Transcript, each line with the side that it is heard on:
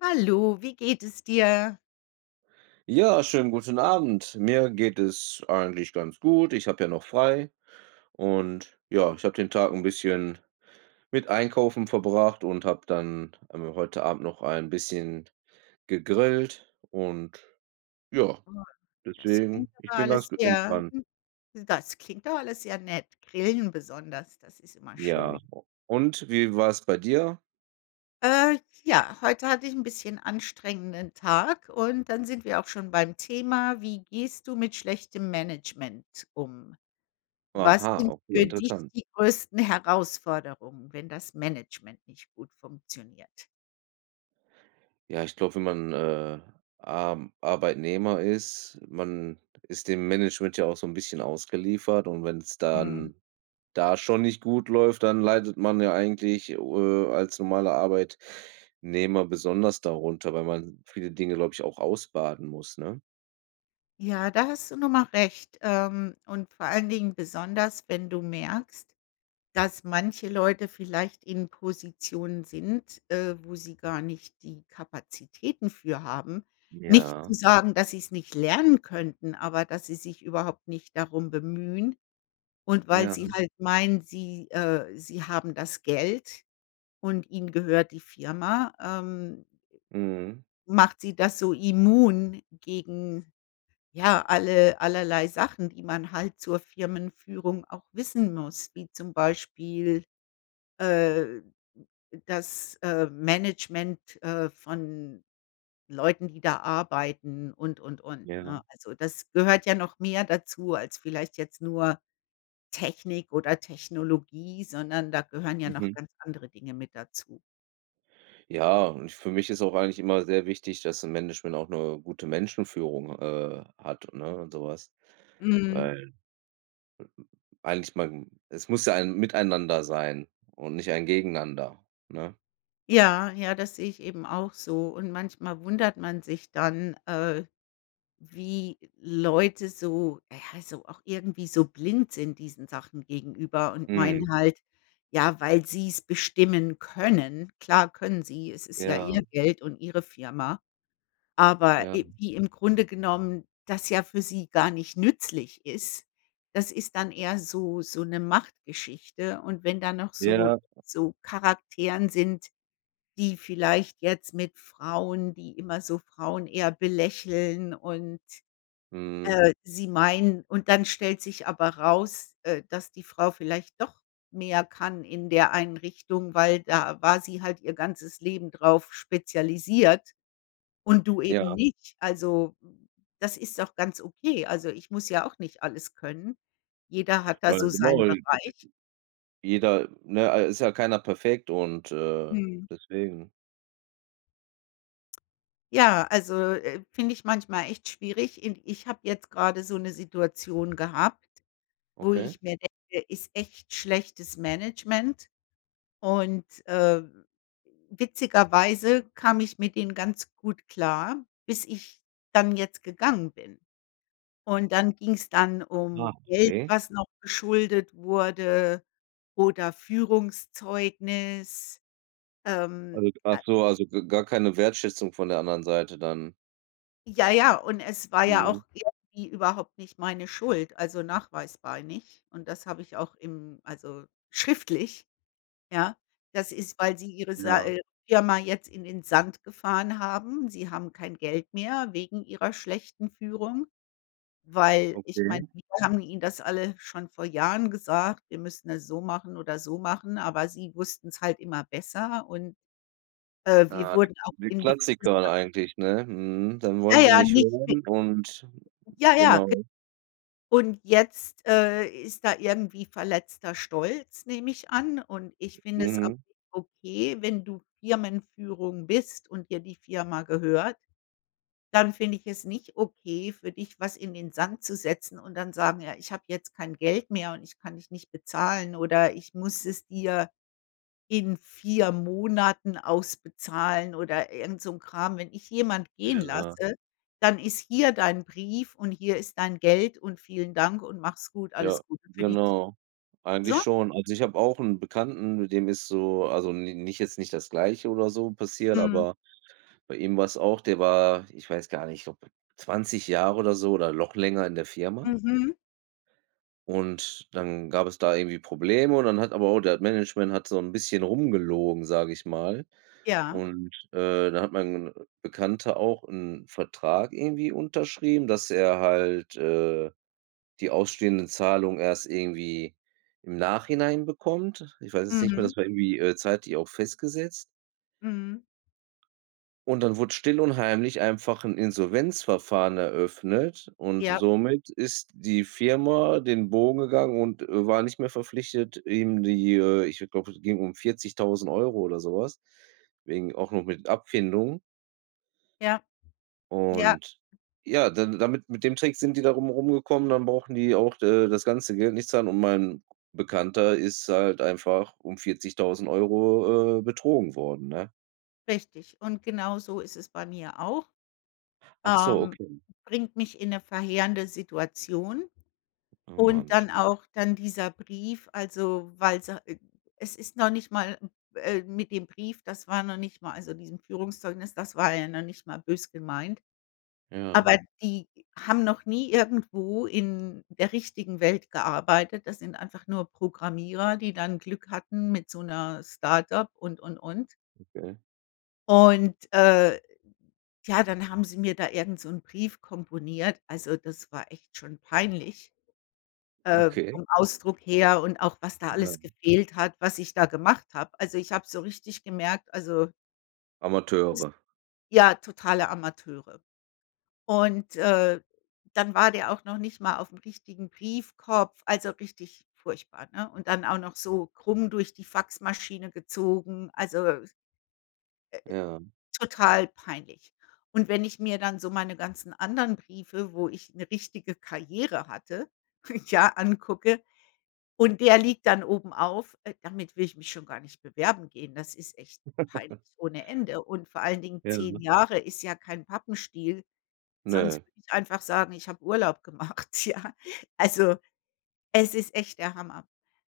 left: Hallo, wie geht es dir?
right: Ja. Schönen guten Abend. Mir geht es eigentlich ganz gut. Ich habe ja noch frei. Und, ja, ich habe den Tag 'n bisschen mit Einkaufen verbracht und habe dann einmal heute Abend noch ein bisschen gegrillt. Und ja,
left: [unintelligible] Das klingt
right: deswegen, ich
left: aber
right: bin
left: alles
right: ganz ge
left: sehr
right: entspannt.
left: hm, das klingt doch alles sehr nett. Grillen besonders, das ist immer
right: Ja.
left: schön.
right: Und wie war's bei dir?
left: Äh, ja, heute hatte ich 'n bisschen anstrengenden Tag und dann sind wir auch schon beim Thema. Wie gehst du mit schlechtem Management um? Was
right: Aha,
left: sind
right: okay,
left: für dich
right: interessant.
left: die größten Herausforderungen, wenn das Management nicht gut funktioniert?
right: Ja, ich glaube, wenn man, äh, A Arbeitnehmer ist man ist dem Management ja auch so 'n bisschen ausgeliefert und wenn's
left: Mhm.
right: dann da schon nicht gut läuft, dann leidet man ja eigentlich, äh, als normaler Arbeitnehmer besonders darunter, weil man viele Dinge, glaube ich, auch ausbaden muss, ne?
left: Ja, da hast du nochmal recht, ähm, und vor allen Dingen besonders, wenn du merkst, dass manche Leute vielleicht in Positionen sind, äh, wo sie gar nicht die Kapazitäten für haben. Nicht zu
right: Ja.
left: sagen, dass sie's nicht lernen könnten, aber dass sie sich überhaupt nicht darum bemühen. Und weil
right: Ja.
left: sie halt meinen, sie äh, sie haben das Geld und ihnen gehört die Firma, ähm
right: Mhm.
left: macht sie das so immun gegen, ja, alle allerlei Sachen, die man halt zur Firmenführung auch wissen muss, wie zum Beispiel, äh, das, äh, Management, äh, von Leuten, die da arbeiten und, und, und,
right: Ja.
left: ne? Also, das gehört ja noch mehr dazu als vielleicht jetzt nur Technik oder Technologie, sondern da gehören ja noch
right: Mhm.
left: ganz andere Dinge mit dazu.
right: Ja, und für mich ist auch eigentlich immer sehr wichtig, dass 'n Management auch 'ne gute Menschenführung h äh, hat, ne und sowas.
left: Mhm.
right: Weil eigentlich mein es muss ja ein Miteinander sein und nicht ein Gegeneinander, ne?
left: Ja, ja, das sehe ich eben auch so. Und manchmal wundert man sich dann, äh, wie Leute so ja, so auch irgendwie so blind sind diesen Sachen gegenüber und
right: Mhm.
left: meinen halt, ja, weil sie's bestimmen können. Klar können sie, es ist ja
right: Ja.
left: ihr Geld und ihre Firma. Aber,
right: Ja.
left: i wie im Grunde genommen das ja für sie gar nicht nützlich ist, das ist dann eher so so 'ne Machtgeschichte und wenn dann noch so
right: Ja.
left: so Charakteren sind, die vielleicht jetzt mit Frauen die immer so Frauen eher belächeln und,
right: Mhm.
left: äh, sie meiden. Und dann stellt sich aber raus, äh, dass die Frau vielleicht doch mehr kann in der Einrichtung, weil da war sie halt ihr ganzes Leben drauf spezialisiert und du eben
right: Ja.
left: nicht. Also, das ist auch ganz okay. Also, ich muss ja auch nicht alles können. Jeder hat da
right: Na ja,
left: so
right: genau.
left: seinen Bereich.
right: [unintelligible] Jeder, ne, a ist ja keiner perfekt und, äh,
left: Mhm.
right: deswegen.
left: Ja, also, äh, finde ich manchmal echt schwierig, i ich habe jetzt gerade so 'ne Situation gehabt, wo
right: Okay.
left: ich mir denke, ist echt schlechtes Management und, äh, witzigerweise kam ich mit ihnen ganz gut klar, bis ich dann jetzt gegangen bin. Und, dann ging‘s dann
right: Aha,
left: um Geld,
right: okay.
left: was noch geschuldet wurde, oder Führungszeugnis, ähm,
right: Also, g ach
left: äh
right: so, also, g gar keine Wertschätzung von der anderen Seite dann?
left: Ja, ja, und es war ja
right: Mhm.
left: auch irgendwie überhaupt nicht meine Schuld, also, nachweisbar nicht und das habe ich auch im also, schriftlich, ja? Das ist, weil sie ihre Sa
right: Ja.
left: äh, Firma jetzt in den Sand gefahren haben, sie haben kein Geld mehr wegen ihrer schlechten Führung, weil ich meine,
right: Okay.
left: wir haben ihnen das alles schon vor Jahren gesagt, wir müssten das so machen oder so machen, aber sie wussten's halt immer besser und, äh, wir
right: Ja, die
left: wurden auch
right: die
left: in gewisser
right: Klassiker eigentlich, ne? Mhm, dann
left: Ja,
right: wollen sie
left: ja,
right: nicht
left: richtig.
right: hören und
left: Ja, ja. Ge
right: genau.
left: und jetzt, äh, ist da irgendwie verletzter Stolz, nehme ich an. Und, ich finde es auch
right: Mhm.
left: nicht okay, wenn du Firmenführung bist und dir die Firma gehört, dann finde ich es nicht okay, für dich was in den Sand zu setzen und dann sagen ja, ich habe jetzt kein Geld mehr und ich kann dich nicht bezahlen oder ich muss es dir in 4 Monaten ausbezahlen oder irgend so 'n Kram. Wenn ich jemand gehen
right: Ja.
left: lasse, dann ist hier dein Brief und hier ist dein Geld und vielen Dank und mach's gut,
right: Ja,
left: alles Gute für die Zu
right: genau. Eigentlich
left: so.
right: schon. Also, ich habe auch 'n Bekannten mit dem ist so also, n nicht jetzt nicht das Gleiche oder so passiert,
left: Mhm.
right: aber bei ihm war es auch. Der war, ich weiß gar nicht, ob 20 Jahre oder so oder noch länger in der Firma
left: Mhm.
right: und dann gab es da irgendwie Probleme. Und, dann hat aber auch der Management hat so 'n bisschen rum gelogen, sage ich mal
left: Ja.
right: und, äh, da hat mein n a Bekannter auch 'n Vertrag irgendwie unterschrieben, dass er halt, äh, die ausstehenden Zahlung erst irgendwie im Nachhinein bekommt. Ich weiß jetzt nicht mehr,
left: Mhm.
right: das war irgendwie, äh, zeitlich auch festgesetzt
left: Mhm.
right: Und dann wurde still und heimlich einfach 'n Insolvenzverfahren eröffnet. Und
left: Ja.
right: somit ist die Firma den Bogen gegangen und, äh, war nicht mehr verpflichtet, ihm die äh, ich glaube, es ging um 40.000 € oder sowas wegen auch noch mit Abfindung.
left: Ja. Ja.
right: Und ja, da damit mit dem Trick sind die da rum rumgekommen. Dann brauchen die auch de das ganze Geld nicht zahlen und mein Bekannter ist halt einfach um 40.000 €, äh, betrogen worden, ne?
left: Richtig. Und genau so ist es bei mir auch,
right: Ach so,
left: ähm,
right: okay.
left: bringt mich in 'ne verheerende Situation.
right: Oh
left: Und
right: Mann
left: dann
right: [unintelligible]
left: auch dann dieser Brief, also, weil sie äh, es ist noch nicht mal m äh, mit dem Brief, das war noch nicht mal also, diesem Führungszeugnis, das war ja noch nicht mal böse gemeint.
right: Ja.
left: Aber die haben noch nie irgendwo in der richtigen Welt gearbeitet. Das sind einfach nur Programmierer, die dann Glück hatten mit so 'ner Start-up und, und, und.
right: Okay.
left: Und äh, tja, dann haben sie mir da irgend so 'n Brief komponiert. Also, das war echt schon peinlich, äh,
right: Okay.
left: vom Ausdruck her und auch, was da
right: Ja.
left: alles gefehlt hat, was ich da gemacht habe. Also, ich habe so richtig gemerkt, also [unintelligible]
right: Amateure.
left: ja, totale Amateure. Und, äh, dann war der auch noch nicht mal aufm richtigen Briefkopf, also, richtig furchtbar, ne? Und dann auch noch so krumm durch die Faxmaschine gezogen, also äh,
right: Ja.
left: total peinlich. Und wenn ich mir dann so meine ganzen anderen Briefe, wo ich 'ne richtige Karriere hatte, ja angucke und der liegt dann obenauf, äh, damit will ich mich schon gar nicht bewerben gehen. Das ist echt peinlich ohne Ende. Und vor allen Dingen
right: Ja.
left: 10 Jahre ist ja kein Pappenstiel.
right: Ne.
left: Sonst würde ich einfach sagen, ich habe Urlaub gemacht, ja. Also, es ist echt der Hammer.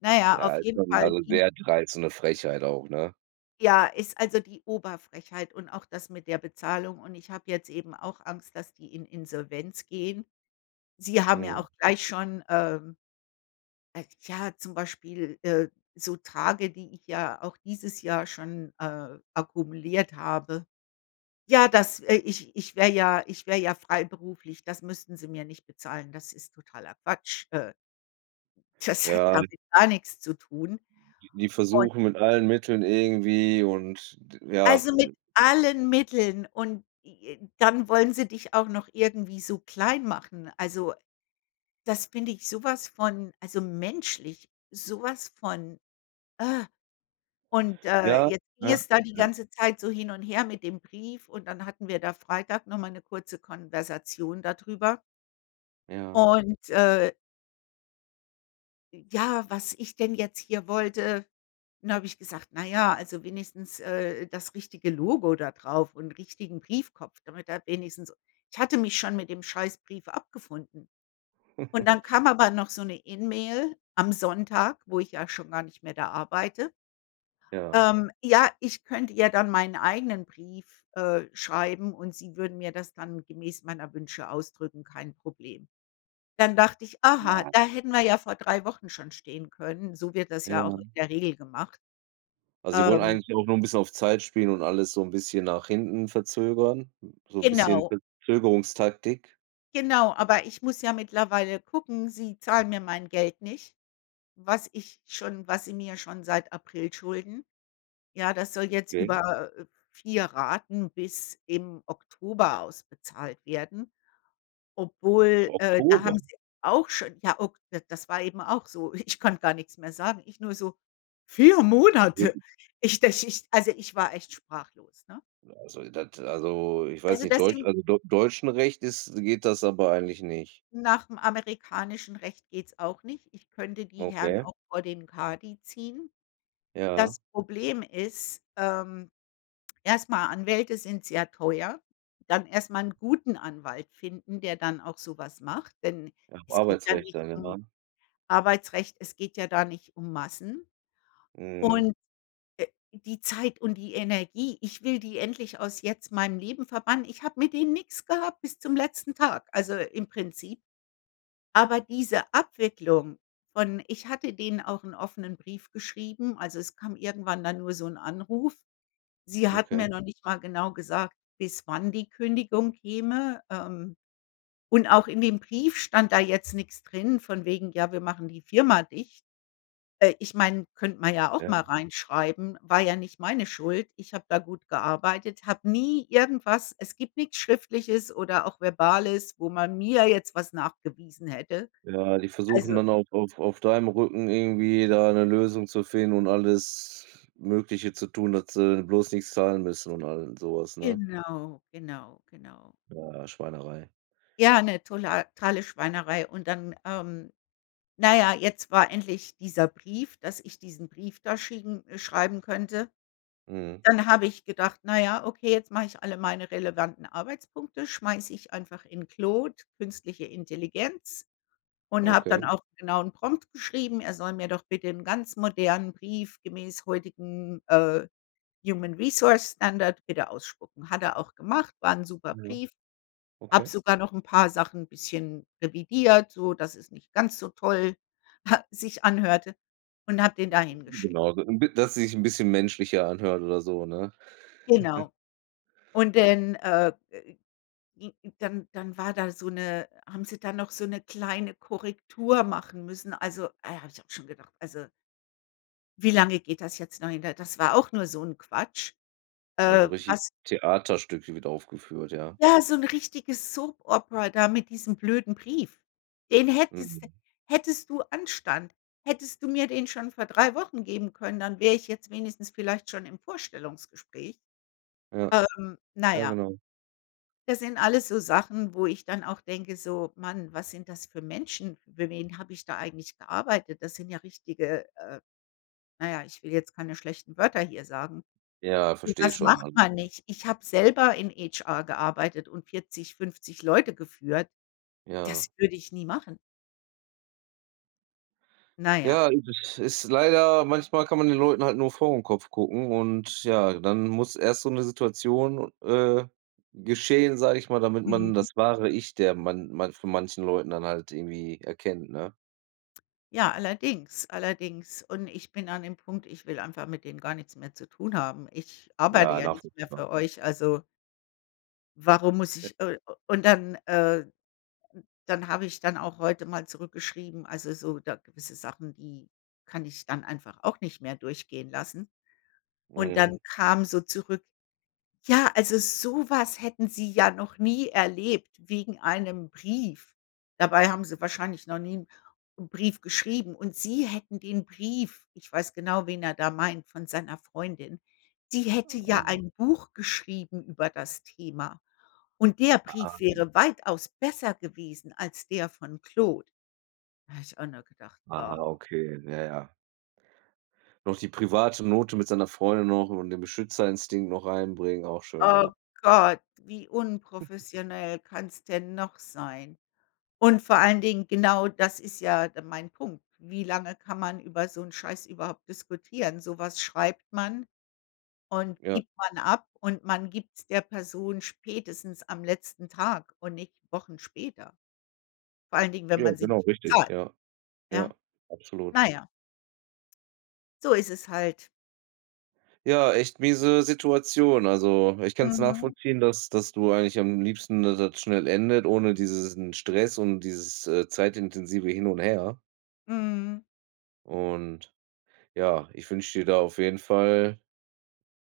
left: Na ja,
right: Ja,
left: auf
right: also
left: jeden
right: [unintelligible]
left: Fall
right: also,
left: ging
right: sehr dreist und 'ne Frechheit auch, ne?
left: Ja, ist, also, die Oberfrechheit und auch das mit der Bezahlung. Und ich habe jetzt eben auch Angst, dass die in Insolvenz gehen. Sie haben ja
right: Mhm.
left: auch gleich schon, ähm, äh, ja, zum Beispiel, äh, so Tage, die ich ja auch dieses Jahr schon, äh, akkumuliert habe. Ja, das, äh, ich ich wäre ja ich wäre ja freiberuflich. Das müssten sie mir nicht bezahlen. Das ist totaler Quatsch. Äh das hat
right: Ja die
left: damit gar nichts zu tun.
right: die die
left: Und
right: versuchen mit allen Mitteln irgendwie und d ja,
left: Also, mit
right: äh
left: allen Mitteln und j j dann wollen sie dich auch noch irgendwie so klein machen. Also, das finde ich sowas von, also, menschlich, so was von äh. Und ,äh,
right: Ja,
left: jetzt ging
right: ja,
left: es da die
right: ja.
left: ganze Zeit so hin und her mit dem Brief und dann hatten wir da Freitag nochmal 'ne kurze Konversation da drüber.
right: Ja.
left: Und, äh i ja, was ich denn jetzt hier wollte. Dann habe ich gesagt: „Na ja, also wenigstens, äh, das richtige Logo da drauf und richtigen Briefkopf, damit er wenigstens“ ich hatte mich schon mit dem scheiß Brief abgefunden. Und, dann kam aber noch so 'ne E-Mail am Sonntag, wo ich ja schon gar nicht mehr da arbeite
right: Ja.
left: ähm, ja, ich könnte ja dann meinen eigenen Brief, äh, schreiben und Sie würden mir das dann gemäß meiner Wünsche ausdrücken, kein Problem. Dann dachte ich: „Aha,
right: Nein.
left: da hätten wir ja vor 3 Wochen schon stehen können, so wird das ja auch
right: Ja.
left: in der Regel gemacht.“
right: Also, sie wollen
left: Ähm
right: eigentlich auch nur ein bisschen auf Zeit spielen und alles so ein bisschen nach hinten verzögern, so 'n bisschen
left: Genau.
right: Verzögerungstaktik?
left: Genau, aber ich muss ja mittlerweile gucken, sie zahlen mir mein Geld nicht, was ich schon was sie mir schon seit April schulden. Ja, das soll jetzt
right: Okay.
left: über, äh, 4 Raten bis im Oktober ausbezahlt werden. Obwohl, äh, da
right: Oktober.
left: haben sie auch schon, ja, o d das war eben auch so. Ich konnte gar nix mehr sagen. Ich nur so: „4
right: Da
left: Monate?“
right: solltest
left: Ich das ist also ich war echt sprachlos, ne?
right: Ja, also das also, ich weiß
left: Also
right: nicht
left: das
right: Deutsch,
left: sind
right: also, d Deutschem Recht ist geht das aber eigentlich nicht.
left: Nach'm amerikanischen Recht geht's auch nicht. Ich könnte die Herren
right: Okay.
left: auch vor den Kadi ziehen.
right: Ja.
left: Das Problem ist, ähm, erstmal Anwälte sind sehr teuer, dann erstmal 'n guten Anwalt finden, der dann auch sowas macht, denn
right: Nach'm
left: es geht ja
right: Arbeitsrecht
left: nicht um
right: [unintelligible]
left: Arbeitsrecht, es geht ja da nicht um Massen.
right: Mhm.
left: Und, äh, die Zeit und die Energie, ich will die endlich aus jetzt meinem Leben verbannen. Ich habe mit denen nix gehabt bis zum letzten Tag, also im Prinzip aber diese Abwicklung von ich hatte denen auch 'n offenen Brief geschrieben, also es kam irgendwann dann nur so ‘n Anruf. Sie hatten mir
right: Okay.
left: noch nicht mal genau gesagt, bis wann die Kündigung käme. Ähm, und auch in dem Brief stand da jetzt nix drin, von wegen: „Ja, wir machen die Firma dicht.“ Äh, ich meine, könnte man ja auch
right: Ja.
left: mal reinschreiben, war ja nicht meine Schuld. Ich habe da gut gearbeitet, habe nie irgendwas es gibt nix Schriftliches oder auch Verbales, wo man mir jetzt was nachgewiesen hätte,
right: Ja, die
left: also
right: versuchen dann auch auf auf deinem Rücken irgendwie da 'ne Lösung zu finden und alles Mögliche zu tun, dass sie bloß nix zahlen müssen und all sowas, ne?
left: Genau, genau, genau.
right: Ja, Schweinerei.
left: Ja, 'ne totale Schweinerei. Und, dann, ähm, na ja, jetzt war endlich dieser Brief, dass ich diesen Brief da schicken schreiben könnte.
right: Mhm.
left: Dann habe ich gedacht: „Na ja, okay, jetzt mache ich alle meine relevanten Arbeitspunkte, schmeiße ich einfach in Claude, künstliche Intelligenz“, und habe
right: Okay.
left: dann auch genauen Prompt geschrieben. Er soll mir doch bitte 'n ganz modernen Brief gemäß heutigen, äh, Human Resource Standard bitte ausspucken. Hat er auch gemacht, war 'n super
right: Ja.
left: Brief. Habe
right: Okay.
left: sogar noch ‘n paar Sachen bisschen revidiert, so dass es nicht ganz so toll sich anhörte und habe den da hingeschickt.
right: Genau, da dass sich 'n bisschen menschlicher anhört oder so, ne?
left: Genau. Und denn, äh, i n dann dann war da so 'ne haben sie da noch so 'ne kleine Korrektur machen müssen. Also, äh, habe ich auch schon gedacht: „Also“ Wie lange geht das jetzt noch hin? Da das war auch nur so 'n Quatsch.
right: Also,
left: Äh,
right: richtig
left: was
right: Theaterstück, wird aufgeführt, ja.
left: Ja, so 'n richtiges Soap Opera da mit diesem blöden Brief. Den hättest
right: Mhm.
left: hättest du Anstand, hättest du mir den schon vor 3 Wochen geben können, dann wäre ich jetzt wenigstens vielleicht schon im Vorstellungsgespräch.
right: Ja.
left: Ähm, na
right: Ja,
left: ja.
right: genau.
left: Das sind alles so Sachen, wo ich dann auch denke, so: „Mann, was sind das für Menschen, für wen habe ich da eigentlich gearbeitet? Das sind ja richtige“ äh, na ja, ich will jetzt keine schlechten Wörter hier sagen.
right: Ja, verstehe
left: Sowas
right: schon.
left: macht
right: Alles
left: man
right: gut.
left: nicht. Ich habe selber in HR gearbeitet und 40, 50 Leute geführt. Das
right: Ja.
left: würde ich nie machen. Na ja.
right: Ja, du das ist leider manchmal kann man den Leuten halt nur vor den Kopf gucken und ja, dann muss erst so 'ne Situation, äh, geschehen, sage ich mal, damit man
left: Mhm.
right: das wahre Ich, der man man von manchen Leuten dann halt irgendwie erkennt, ne?
left: Ja, allerdings, allerdings. Und ich bin an dem Punkt, ich will einfach mit denen gar nichts mehr zu tun haben. Ich arbeite
right: Ja,
left: ja nicht mehr
right: nachvollziehbar.
left: für euch, also Warum muss
right: [unintelligible]
left: ich äh, u und dann, äh, d dann habe ich dann auch heute mal zurückgeschrieben. Also, so da gewisse Sachen, die kann ich dann einfach auch nicht mehr durchgehen lassen. Und dann
right: Mhm.
left: kam so zurück: „Ja, also, so was hätten sie ja noch nie erlebt wegen einem Brief.“ Dabei haben sie wahrscheinlich noch nie 'n 'n Brief geschrieben. Und sie hätten den Brief ich weiß genau, wen er da meint von seiner Freundin. Sie hätte ja
right: [unintelligible]
left: ein Buch geschrieben über das Thema. Und der
right: Ah,
left: Brief
right: ja.
left: wäre weitaus besser gewesen als der von Claude. Da habe ich auch nur gedacht: „Ah.“
right: Aha, okay, ja, ja. Noch die private Note mit seiner Freundin noch und den Beschützerinstinkt noch reinbringen, auch schön,
left: Oh
right: ja.
left: Gott, wie unprofessionell kann's denn noch sein? Und vor allen Dingen, genau das ist ja d mein Punkt. Wie lange kann man über so 'n Scheiß überhaupt diskutieren? So was schreibt man und
right: Ja.
left: gibt man ab und man gibt's der Person spätestens am letzten Tag und nicht Wochen später. Vor allen Dingen, wenn
right: Ja,
left: man sie
right: genau
left: nicht
right: richtig,
left: zahlt.
right: ja.
left: Ja.
right: Ja, absolut.
left: Naja. So ist es halt.
right: Ja, echt miese Situation. Also, ich kann's
left: Mhm.
right: nachvollziehen, dass dass du eigentlich am liebsten, dass das schnell endet, ohne dieses n Stress und dieses, äh, zeitintensive Hin und Her.
left: Mhm.
right: Und ja, ich wünsche dir da auf jeden Fall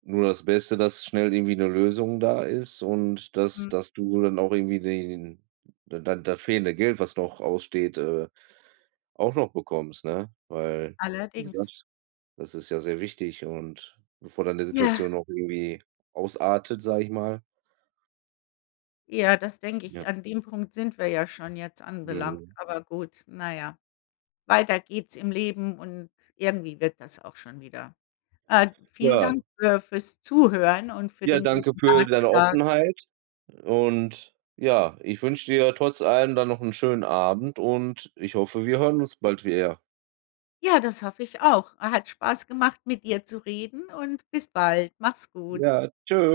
right: nur das Beste, dass schnell irgendwie 'ne Lösung da ist. Und dass
left: Hm.
right: dass du dann auch irgendwie die den da dann das fehlende Geld, was noch aussteht, äh, auch noch bekommst, ne? Weil, wie
left: Allerdings.
right: gesagt, das ist ja sehr wichtig und bevor dann die
left: Ja.
right: Situation noch irgendwie ausartet, sage ich mal.
left: Ja, das denke
right: Ja.
left: ich. An dem Punkt sind wir ja schon jetzt anbelangt,
right: Mhm.
left: aber gut, na ja. Weiter geht's im Leben und irgendwie wird das auch schon wieder. Äh, vielen
right: Ja.
left: Dank für fürs Zuhören und für
right: Ja,
left: den
right: danke
left: guten
right: für deine
left: Ratschlag.
right: Offenheit. Und ja, ich wünsche dir trotz allem dann noch 'n schönen Abend. Und ich hoffe, wir hören uns bald wie er.
left: Ja, das hoffe ich auch. Äh, hat Spaß gemacht, mit dir zu reden und bis bald. Mach's gut.
right: Ja, tschü